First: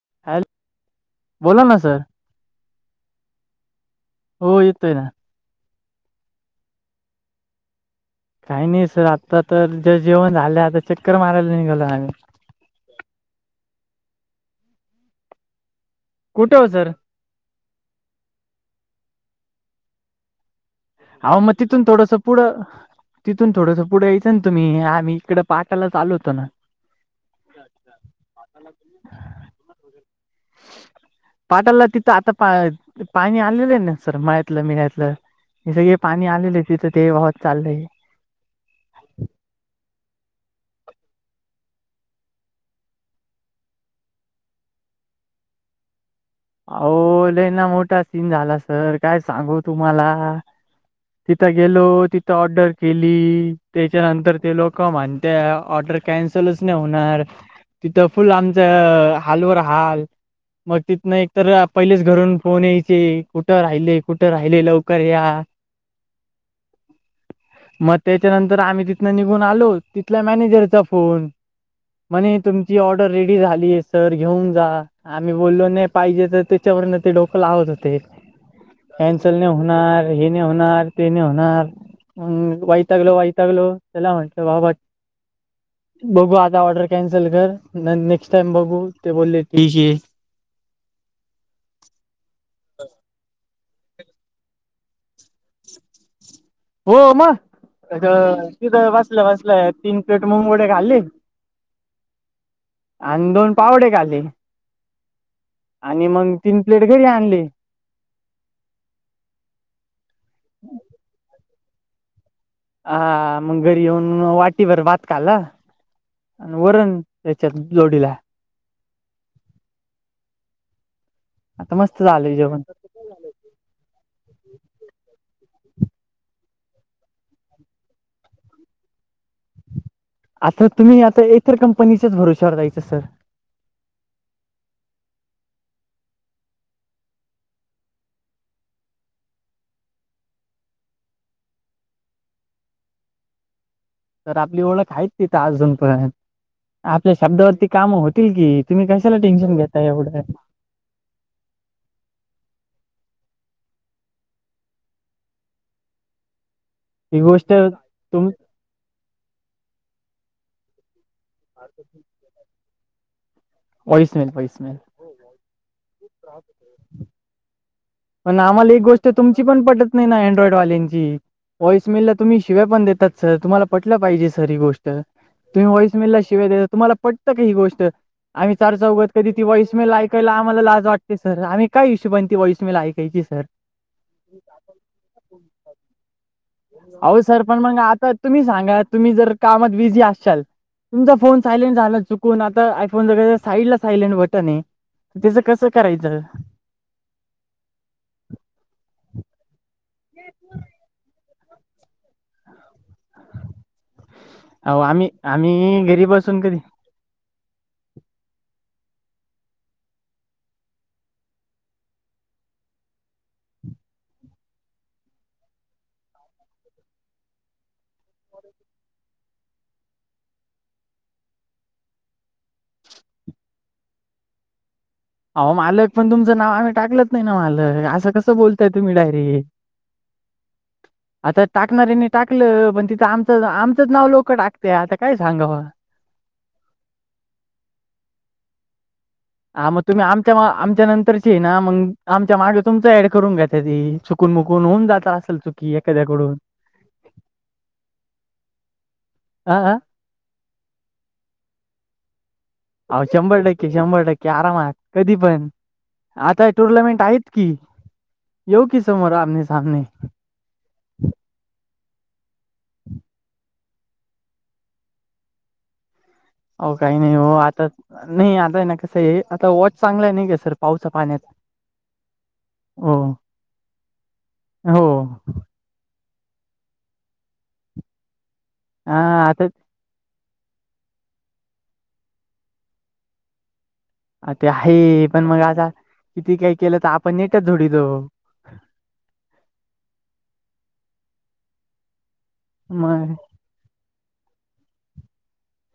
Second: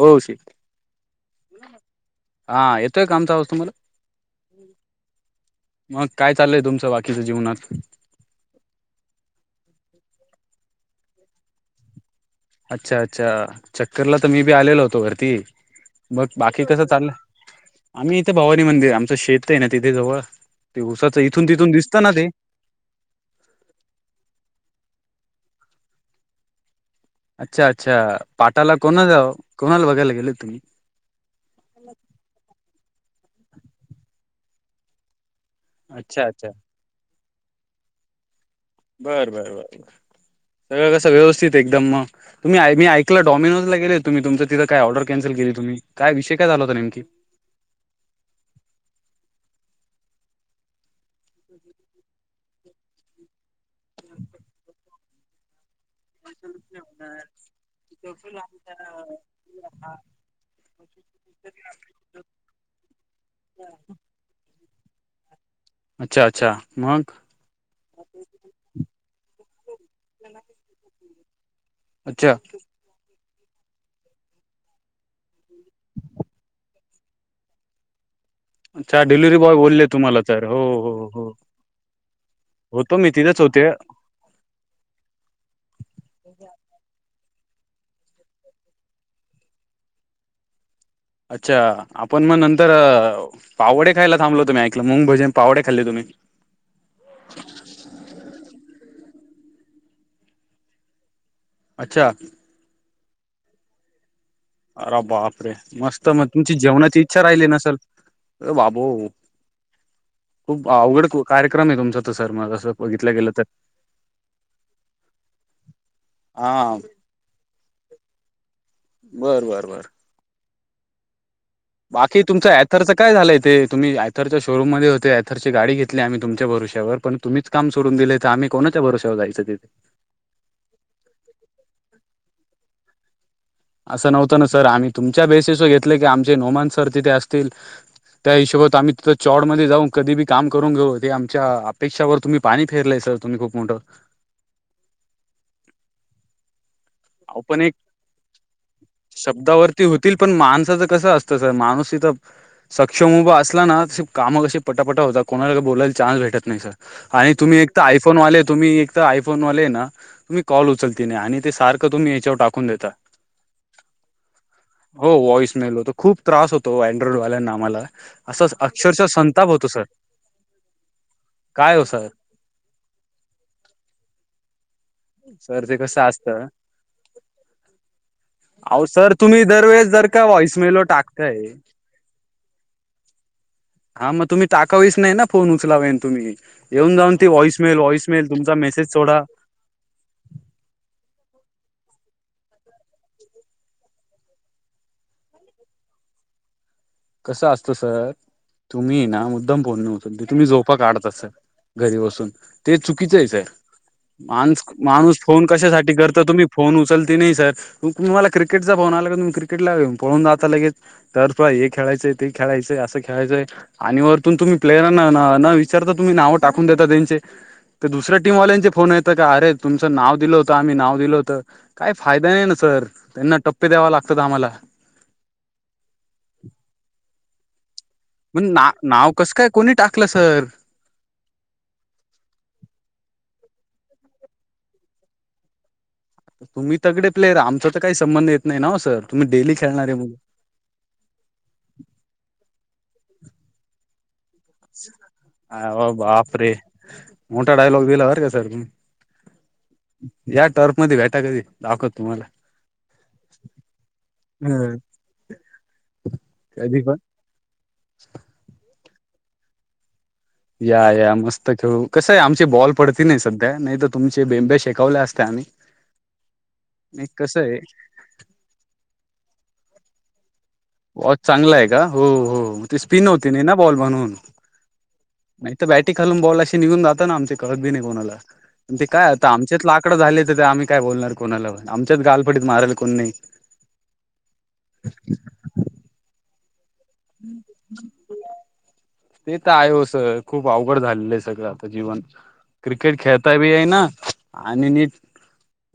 हो श हॅलो बोला ना सर हा येतोय कामचा ह तुम्हाला हो येतोय ना मग काय चाललंय तुमचं बाकीच्या जीवनात काही नाही सर आत्ता तर जर जेवण झाले आता चक्कर मारायला निघालोय आम्ही अच्छा -अच्छा चक्करला तर मी बी आलेलो होतो वरती मग कुठे बाकी हो कसं सर चाललंय आम्ही इथे भवानी मंदिर आमचं शेत आहे ना तिथे जवळ ते उसाचं ह इथून मग तिथून दिसतं ना थोडस ते पुढ. तिथून थोडंसं पुढे यायचं ना तुम्ही आम् इकडे पाठयला ल होतो ना. अच्छा अच्छा पाटाला कोणा जा कोणाला बघायला गेले तुम्ही पाटाला तिथं आता पाणी आलेलं आहे ना सर माळ्यातलं मिघतलं. हे सगळे अच्छा पाणी अच्छा आलेलं आहे तिथं ते वाहत चाललंय आहे. बरं बरं बरर सगळं कसं व्यवस्थित एकदम मग तुमहीी ऐक डमनोज ला गले तुम् तुम तिथं काए ऑर्र कनसल केली तु्ही. काय विषय काय. लयना मोठा सीन झाला सर काय सांगू तुम्हाला. तिथं गेलो तिथं ऑर्डर केली त्याच्यानंतर ते लोक म्हणत ऑर्डर. कॅन्सलच नाही होणार तिथं फुल आमच हालवर हल. मग तिथ नाही. तर पहिलेच घरून फोन यायचे कुठं राहिले कुठं राहिले लवकर या. अच्छा अच्छा मग. मग त्याच्यानंतर आम्ही तिथन निघून आलो तिथल्या मॅनेजरचा फोन. अच्छा म्हणे तुमची ऑर्डर रेडी झाली आहे सर घेऊन जा आम्ही बोललो नाही. पाहिजे तर त्याच्यावरन ते डोकं लावत होते. अच्छा कॅनसल डिलिव्हरी ने बॉय बोलले होणार तुम्हाला हे न तर हो होणार हो ते न हो होणार. हम् होतो मी वयतग्लो तिथेच होते वयतगलो तेला म्हत बाबा बघू आता ऑर्डर कॅन्सल कर नेक्स्ट टाइम बघू ते बोलले तीश. अच्छा आपण मग नंतर पावडे खायला थांबलो तुम्ही ऐकलं मंग भजन पावडे खाल्ले तुम्ही. हो मग अ तिथं वाचलं वाचलं तीन प्लेट मुंगोडे खाल्ली. अच्छा. आणि दोन पावडे खाली. अर बापरे मस्त मग तुमची तीन प्लेट जेवणाची घरी इच्छा आणली राहिली नसल. अर बाबू खूप अवघड कार्यक्रम आहे तुमचा तर सर मगसं. हा मग घरी येऊन वाटीवर बातकाला हा वरण. त्याच्यात जोडीला. बर बर बर. आता मस्त बाकी झालंय जेवण तुमचं थरच. काय झालं इथ ते तुम्ही आयथरच्या शोरूममध्ये होते यथरची गाडी घेतली आम्ही तुमच्या भरुश्यावर पण तुम्हीच काम सडून दिलेय आम्ही कोणाच्या भरोरसेवर जायचं तिे आता तुम्ही आता इतर कंपनीच्याच भरोश्यावर जा्यायचं सर. असं नव्हतं ना सर आम्ही तुमच्या बेसीसवर घेतले की आमचे नोमान सर तिथे असतील. त्या हिशोबात आम्ही तिथं चॉडमध्ये जाऊन कधी काम करून घेऊ हे आमच्या अपेक्षावर तुम्ही. पाणी फिरलंय सर तुम्ही खूप मोठं. तर आपली ओळख आहेच तिथं अजूनपर्यंत. आपल्या अहो पण शब्दावरती एक काम होतील कि तुम्ही कशाला टेन्शन घेता एवढं. माणसाच कं असत मनुस तर सक्षम उभा असला ना तशी कामं के पटापटा होतात कोणाला काही बोलायला न्स भेटत नाही सर. ही आणि गोष्ट तुम्ही एक तर तुम आयफोनवाले तुम्ही एक आयफोनवाले ना तुम्ही कॉल उचलते नाही आणि ते सार तुम्ही याच्यावर टाकून देता. व्हॉइसमेल व्हॉइसमेल हो वॉईस मेल होतो खूप त्रास होतो अँड्रॉइडवाल्यांना आम्हाला. पण असंच आम्हाला एक अक्षरशः गोष्ट तुमची संताप पण होतो सर पटत नाही ना अँड्रॉइडवाल्यांची काय हो वॉइस सर मिलत तुम्ही शिव्या पण देतात सर तुम्हाला पटलं पाहिजे सर ही गोष्ट सर तुम्ही ते वॉईस कसं मिेलला असतं शिवाय द तुम्हाला पटत का ही गोष्ट. आम्ही चार अहो चौगत सर कधी ती तुम्ही वॉईस दरवेळेस मे जर का ऐकायला आम्हाला व्हॉइसमेलो लाज वाटते टाकताय सर आम्ही काय इशूण ती वॉईस. मला ऐकायची सर. हा मग तुम्ही टाकावीस नाही ना फोन उचलावेन तुम्ही. येऊन जाऊन अहो त सर पण वॉईसमेल मग आता व्हाॉइसमेल तुम्ही तुमचा सांगा मेसेज तुम्ही सोडा. जर कामात बिझी असल तुमचा फोन सायलेंट झाला चुकून आता आयफोन ज साईड ला सायलेंट बटन आहे. त्याचं कसं करायचं. कसं असतो सर तुम्ही ना मुद्दम पोहन नवत तुम्ही जोपा काढताात सर. घरी बसून ते चुकीचं आहे सर. माणूस अहो आम्ही माणूस फोन आम्ही कशासाठी घरी करता बसून तुम्ही कधी फोन उचलते नाही सर त तु्हाला क्रिकेटचा फोन आला तुम्ही क्रिकेटला पळून जाता लगे तर त एक खेळायं ते खेळायचें असं खेळायचंय आणि वरतून तुम्ही प्लेयरांना न विचारता तुम्ही नावं टाकून देता त्यांचे ते दुसऱ्या टीमवाल्यांचे फोन येतं का अर तुमचं नाव दिलं होतं आम्ही नाव दिलं होतं काय फायदा नाही ना सर त्यांना टप्पे द्यावा लागतात आम्हाला हो मालक पण तुमचं नाव आम्ही टाकलत नाही ना मालक असं कस मण ना नाव कसं काय कोणी टाकलं सर. आता टाकणाऱ्यांनी टाकलं पण तिथं आमचं आमचंच नाव लोक टाकते आता काय सांगा तुम्ही तगडे प्लेर आमचा तर काही संबंध येत नाही ना सर तुम्ही डेली हा मग खेळणारे तुम्ही मुलं आमच्या आमच्या नंतरची ना मग आमच्या मागे तुमच ऍड करून घ्या त्या त कु मुकोून अ वा बाप रे मोठाडाईलोग वेला वर का सर प ह ह या टर्फ मध्ये भेटा कधी दाखवत तुम्हाला अह शंभर टक्के शंभर टक्के आरामात हम्म कधी पण आता कधी पण टुर्नामेंट आहेत कि येऊ की समोर आमने सामने या या मस्त खेळू कसं आहे आमची बॉल पडती नाही सध्या नाही तर तुमचे बेंबे शेकवले असतेम्ही हो काही नाही हो आता नाही आता आहे ना कसं आहे आता वॉच चांगला आहे नाही घ सर पावसा वॉच पाण्यात चांगला आहे का हो हो ते हो स्पिन होते नाही ना बॉल म्हणून हो नाही बॅटी घालून बॉल अशी निघून जाता ना आमचे कळत ब नाही कोणाला ते काय आता आमचे ला आकड झा तर तर आम्ही काय बोलणार कोणाला आमच्यात गालपडीत मारायला कोण नाही अ ते आहे पण मग आता किती काय केलं तर आपण नेटच ोडीतो ते तर आहेयस खूप अवघड झालेलं आहे सगळं आता जीवन क्रिकेट मग खेळताय आणि नीट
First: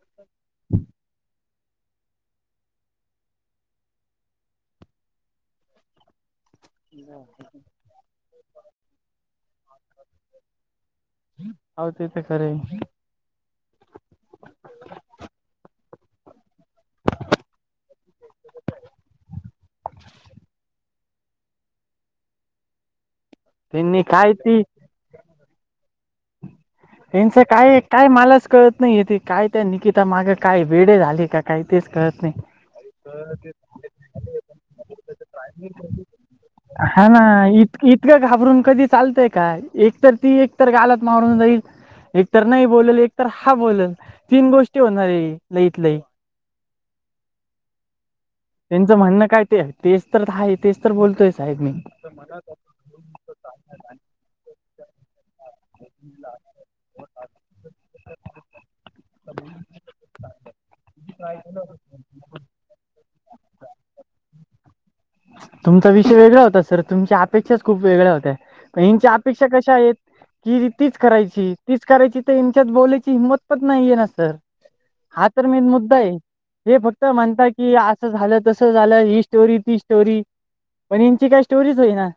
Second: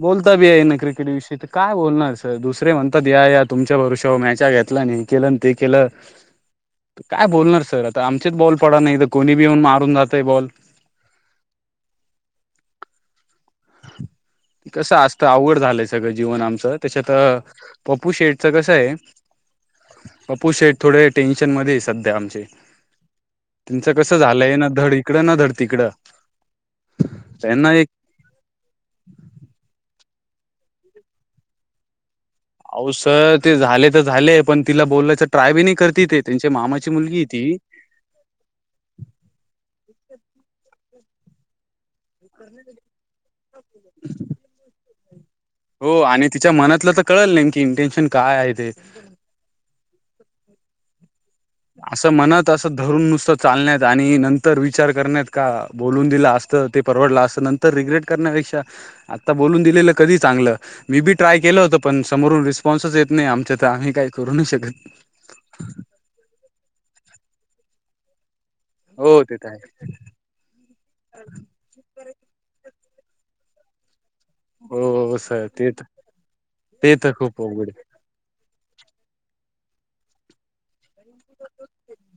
बोलता बी आहे ना क्रिकेट विषयी तर काय बोलणार सर दुसरे म्हणतात या या तुमच्या भरष मॅच्या घेत केतला हे केलं न ते केलं काय बोलणार सर आता आमचेच बॉल पडा नाही तर कोणी बी येऊन मारून जातय बॉल ह ते ते खरे कसं असतं अवघड झालंच सगळं जीवन आमचं त्याच्यात पप्पू शेडच कसं आहे अप्ू शे थोडे टेन्शन मध्ये सध्या आमचे तुमचं त्यांनी कसं काय झालंय ती ना धड इकडं ना धड तिकडं. त्यांचं त्यांना काय एक काय मलाच कळत नाहीय तेे काय त्या नििकिल ता माग काही वेळे झाली का काही तेच कळत नाही अहो सर ते झाले तर झाले पण तिला बोलायच ट्राय बी नाही करती ते त्यांची मामाची मुलगी ती इतकं इतकं घाबरून कधी चालतय काय एकतर ती एकतर गालत मारून जाईल एक तर नाही बोलेल एक तर हा बोलेल तीन गोष्टी होणार आहे लईत लई हो आणि तिच्या मनातलं तर कळल नाही की इंटेन्शन काय आहे ते त्यांचं म्हणणं काय ते तेच तर आहे तेच तर बोलतोय साहेब मी असं म्हणत असं धरून नुसतं चालण्यात आणि नंतर विचार करण्यात का बोलून दिला असत ते परवडलं असत नंतर रिग्रेट करण्यापेक्षा बोलून दिलेलं कधी चांगलं मी बी ट्राय केलं होत पण समरून स्पॉन्सस येत नाही आमच्या तर आम्ही काही करू नाही शकत तुमचा वेगळा होता सर तुमच्या अपेक्षाच खूप वेगळ्या होत्या पण यांच्या हो ते अपेक्षा तर कशा आहे आहेत कि तीच करायची तीच करायची तर यांच्यात बोलायची हिंमत पण नाहीये ना सर हो हा तर सर मेन ते मुद्दा आहे हे ते फक्त तर खूप म्हणता अवघड की आहे अस झालं तस झालं ही स्टोरी ती स्टोरी पण यांची काय स्टोरीच होईना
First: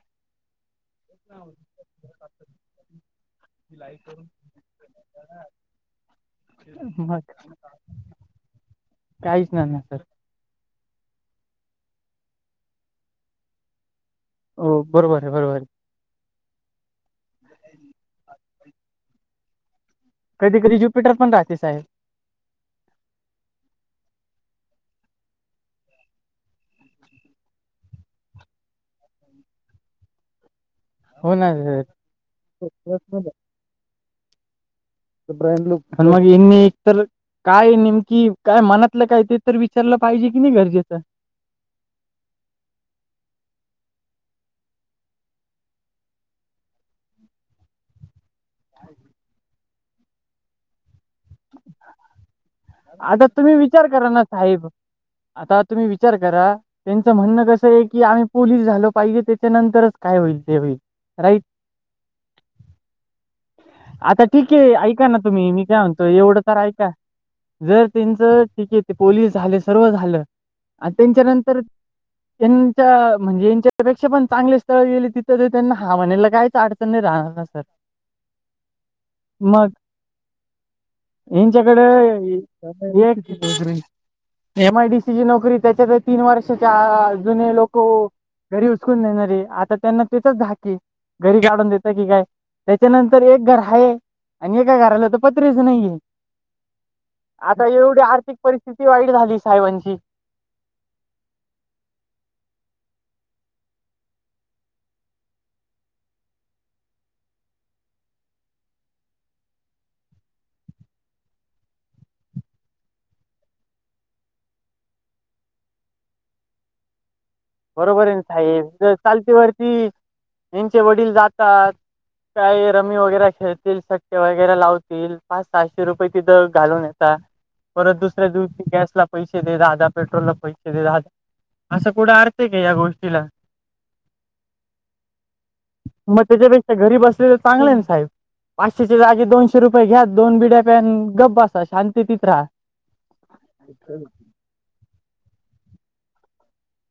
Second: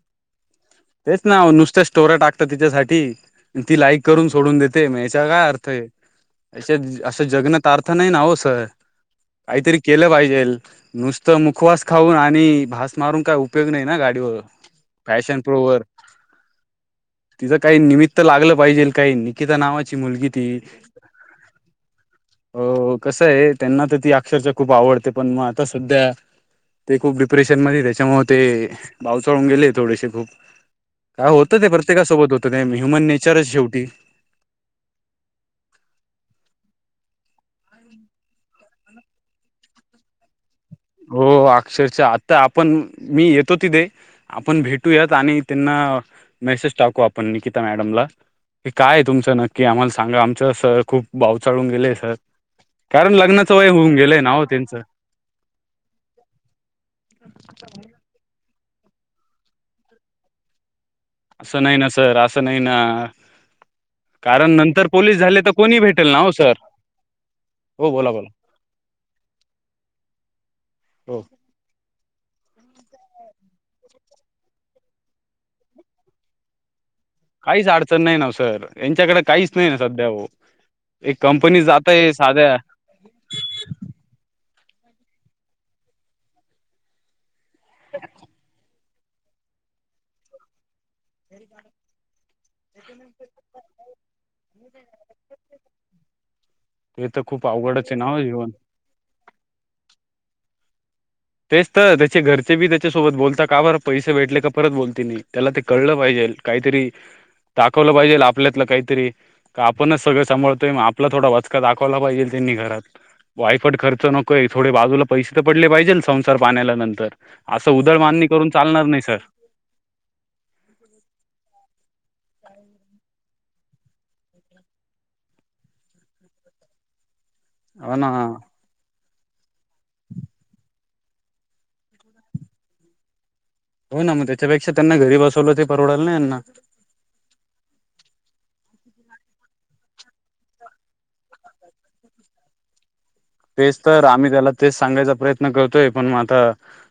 तेच ना वो नुसत्या स्टोऱ्या टाकतात तिच्यासाठी ती लाईक करून सोडून देते मग याचा काय अर्थ आहे याच्या मग असं जगण्यात अर्थ आ नाही ना हो सर काहीच नाही काहीतरी ना सर केलं पाहिजेल. नुसतं मुखवास खाऊन आणि भास मारून काय उपयोग नाही ना गाडीवर हो बरोबर आहे फॅशन बरोबर आहे. प्रोवर तिचं काही निमित्त लागलं पाहिजे काही निकिता नाव आहे तिचं. कधी कधी्युपिटर पण राहते साहेब हो कसं आहे त्यांना तर ती अक्षरशः खूप आवडते पण मग आता सध्या ते खूप डिप्रेशनमध्येध त्याच्यामुळ ते भाव चळून गेले थोडेसे खूप काय हो ना होतं ते सर प्रत्येकासोबत होतं ते ह्युमन नेचरच शेवटी ब्रईंड लुकण मग इनीत. काय नेमकी काय मनातलं काय ते तरी विचारलं पाहिजे कि नाही गरजेचं. हो अक्षरश आत्ता आपण मी येतो तिथे आपण भेटूयात आणि त्यांना मेसेज टाकू आपण निकिता मॅडमला काय तुमचं नक्की आम्हाला सांगा आमचं सर खूप भाव चळून गेलेय सर. कारण आता तुम्ही लग्नाचं वय विचार होऊन करा गेलंय ना नव साहेब त्यांचं आता तुम्ही विचार करा त्यांचं म्हणणं कसं आहे की आम्ही पोलीस झाल पाहिजे त्याच्यानंतरच काय होईल ते होईल राईट सन आहे ना सर अस नाही ना. आता कारण ठीक आहे नंतर ऐका पोलीस ना झाले तुम्ही तर मी काय कोणी म्हणतो भेटेल ना हो एवढं सर तर ऐका. जर हो बोला त्यांच बोला ठीक आहे ते पोलीस झाले सर्व झालं आणि हो त्यांच्यानंतर त्यांच्या म्हणजे यांच्यापेक्षा पण चांगले स्थळ गेले तिथं ते त्यांना हा म्हनला काहीच अडचण नाही राहणार. ना सर काहीच अडचण नाही ना व सर यांच्याकडे काहीच नाही मग ना सध्या हो एक कंपनी जातय साध्या यांच्याकडे एक नोकरी एम आयडीसीची नोकरी त्याच्यात तीन वर्षाच्या जुने लोक घरी उचकून देणारे आता त्यांना तेचाच धाक आहे. घरी काढून देत की काय त्याच्यानंतर एक घर आहे आणि एका घराला तर पत्रेच नाहीये. ते तर खूप आता अवघडच आहे एवढी ना हो आर्थिक जीवन परिस्थिती वाईट झाली साहेबांची तेच तर त्याचे घरचे बी त्याच्यासोबत बोलता का बरं पैसे भेटले का परत बोलते नाही त्याला ते कळलं पाहिजेल. काहीतरी दाखवलं पाहिजे आपल्यातलं काहीतरी का आपणच सगळं सांभाळतोय आपला थोाचका दाखवला पाहिजे त्यांनी घरात वायफट खर्च नकोय थोडे बाजूला पैसे तर पडले पाहिजे संसार पाण्याला नंतर असं उदळ बरोबर आहे मानणी करून साहेब चालणार ज नाही सर चालती वरती यांचे वडील जातात. काही रमी वगैरे खेळतील सटके वगैरे लावतील पाच सहाशे रुपये तिथं घालून येत. ह. परत हो ना दुसऱ्या दिवशी गॅसला पैसे दे द पेट्रोलला पैसे दे द असं कुठं अर्थ का या गोष्टीला हो ना मग त्याच्यापेक्षा त्यांना घरी बसवलं ते परवडाल ना मग यांना घरी बसले तर चांगले ना साहेब पाचशेचे जागे दोनशे रुपये घ्या दोन बिड्या प्या गप्प असा शांती तित राहा. तेच तर आम्ही त्याला तेच सांगायचा प्रयत्न करतोय पण मग आता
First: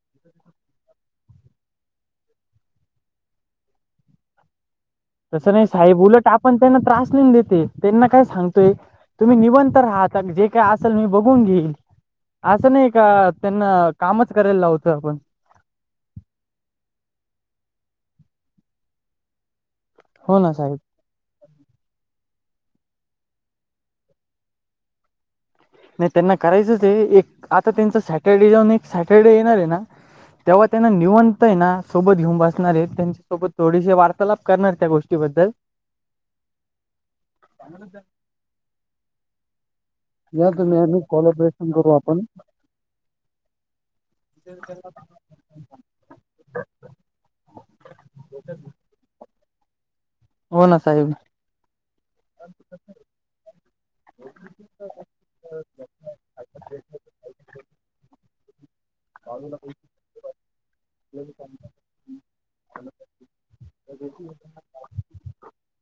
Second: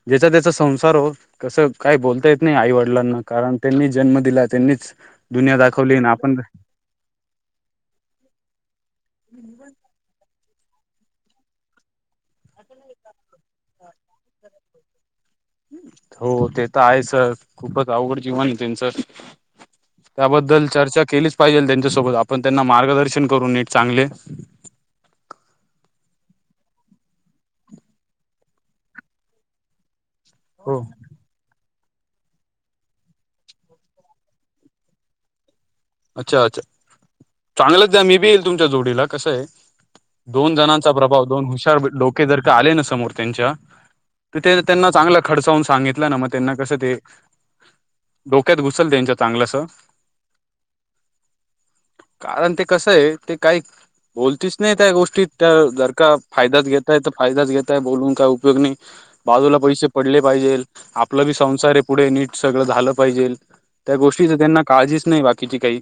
ज्याचा त्याचा संसार हो. कसं काही बोलता येत नाही आईवडिलांना कारण त्यांनी जन्म दिला त्यांनीच तसं दुनिया नाही दाखवली साईब ना उलट आपण त्यांना त्रास नाहीन देते. त्यांना काय सांगतोय तुम्ही निबंंत राहता जे काय असेल मी बघून घेईल. असं नाही का त्यांना कामच करायला लावतं आपण हो ते तर आहे सर खूपच अवघड जीवन त्यांचं हो ना त्याबद्दल साहेब. चर्चा केलीच पाहिजेल त्यांच्यासोबत आपण त्यांना मार्गदर्शन करू नीट चांगले. नाही त्यांना करायचंच आहे एक आता त्यांच सॅटर्डे जाऊन एक सॅटरडे येणार आहे ना. तेव्हा हो त्यांना निऊन कां हाय ना सोबत घेऊन बसणारे त्यांच्यासोबत थोडीशी वार्तालाप करणार त्या गोष्टीबद्दल अच्छा अच्छा चांगलंच जा मी बी येईल तुमच्या जोडीला कसंय या दोन तुम्ही जणांचा आम्ही प्रभाव दोन कोलॅबरेशन हुशार करू आपण. डोके जर का आले ना समोर त्यांच्या त ते त्यांना चांगलं खडचावून सांगितला ना म त्यांना कसं ते डोक्यात घुसल त्यांच्या चांगलंस हो ना चालेल ना कारण ते कसंय ते काईक बोलतीच नाय त्या गोष्टीत त्या जर का फायद्याचं घेताय त फायदाच घेताय बोलून काय उपयोग नाय. बाजूला पैसे पडले पाहिजेल आपला बी संसार ये. पुढे नीट सगळं झालं पाहिजेल त्या गोष्टीच त्यांना काळजीच नाही बाकीची काही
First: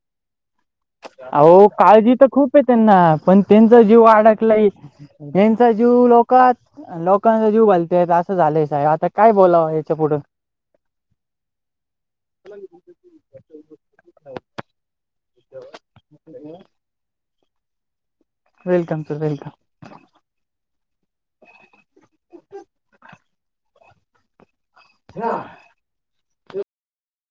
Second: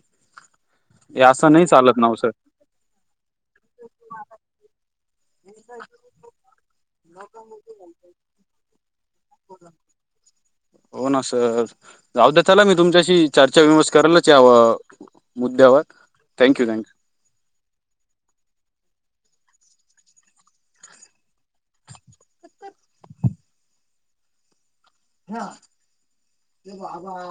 हे असं नाही आहो चालत काळजी नाव तर सर खूप त्यांना पण त्यांचा जीव अडकला त्यांचा जीव लोकं कात लोकांचा जीव घालत्यात असं झालंय साहेब आता काय बोलावं याच्या पुुढं हो ना सर जाऊ द्या चला मी तुमच्याशी चर्चा विवस करलच यावं मुद्यावत thank you thank you welcome sir welcome [inaudible] हा ते बाबा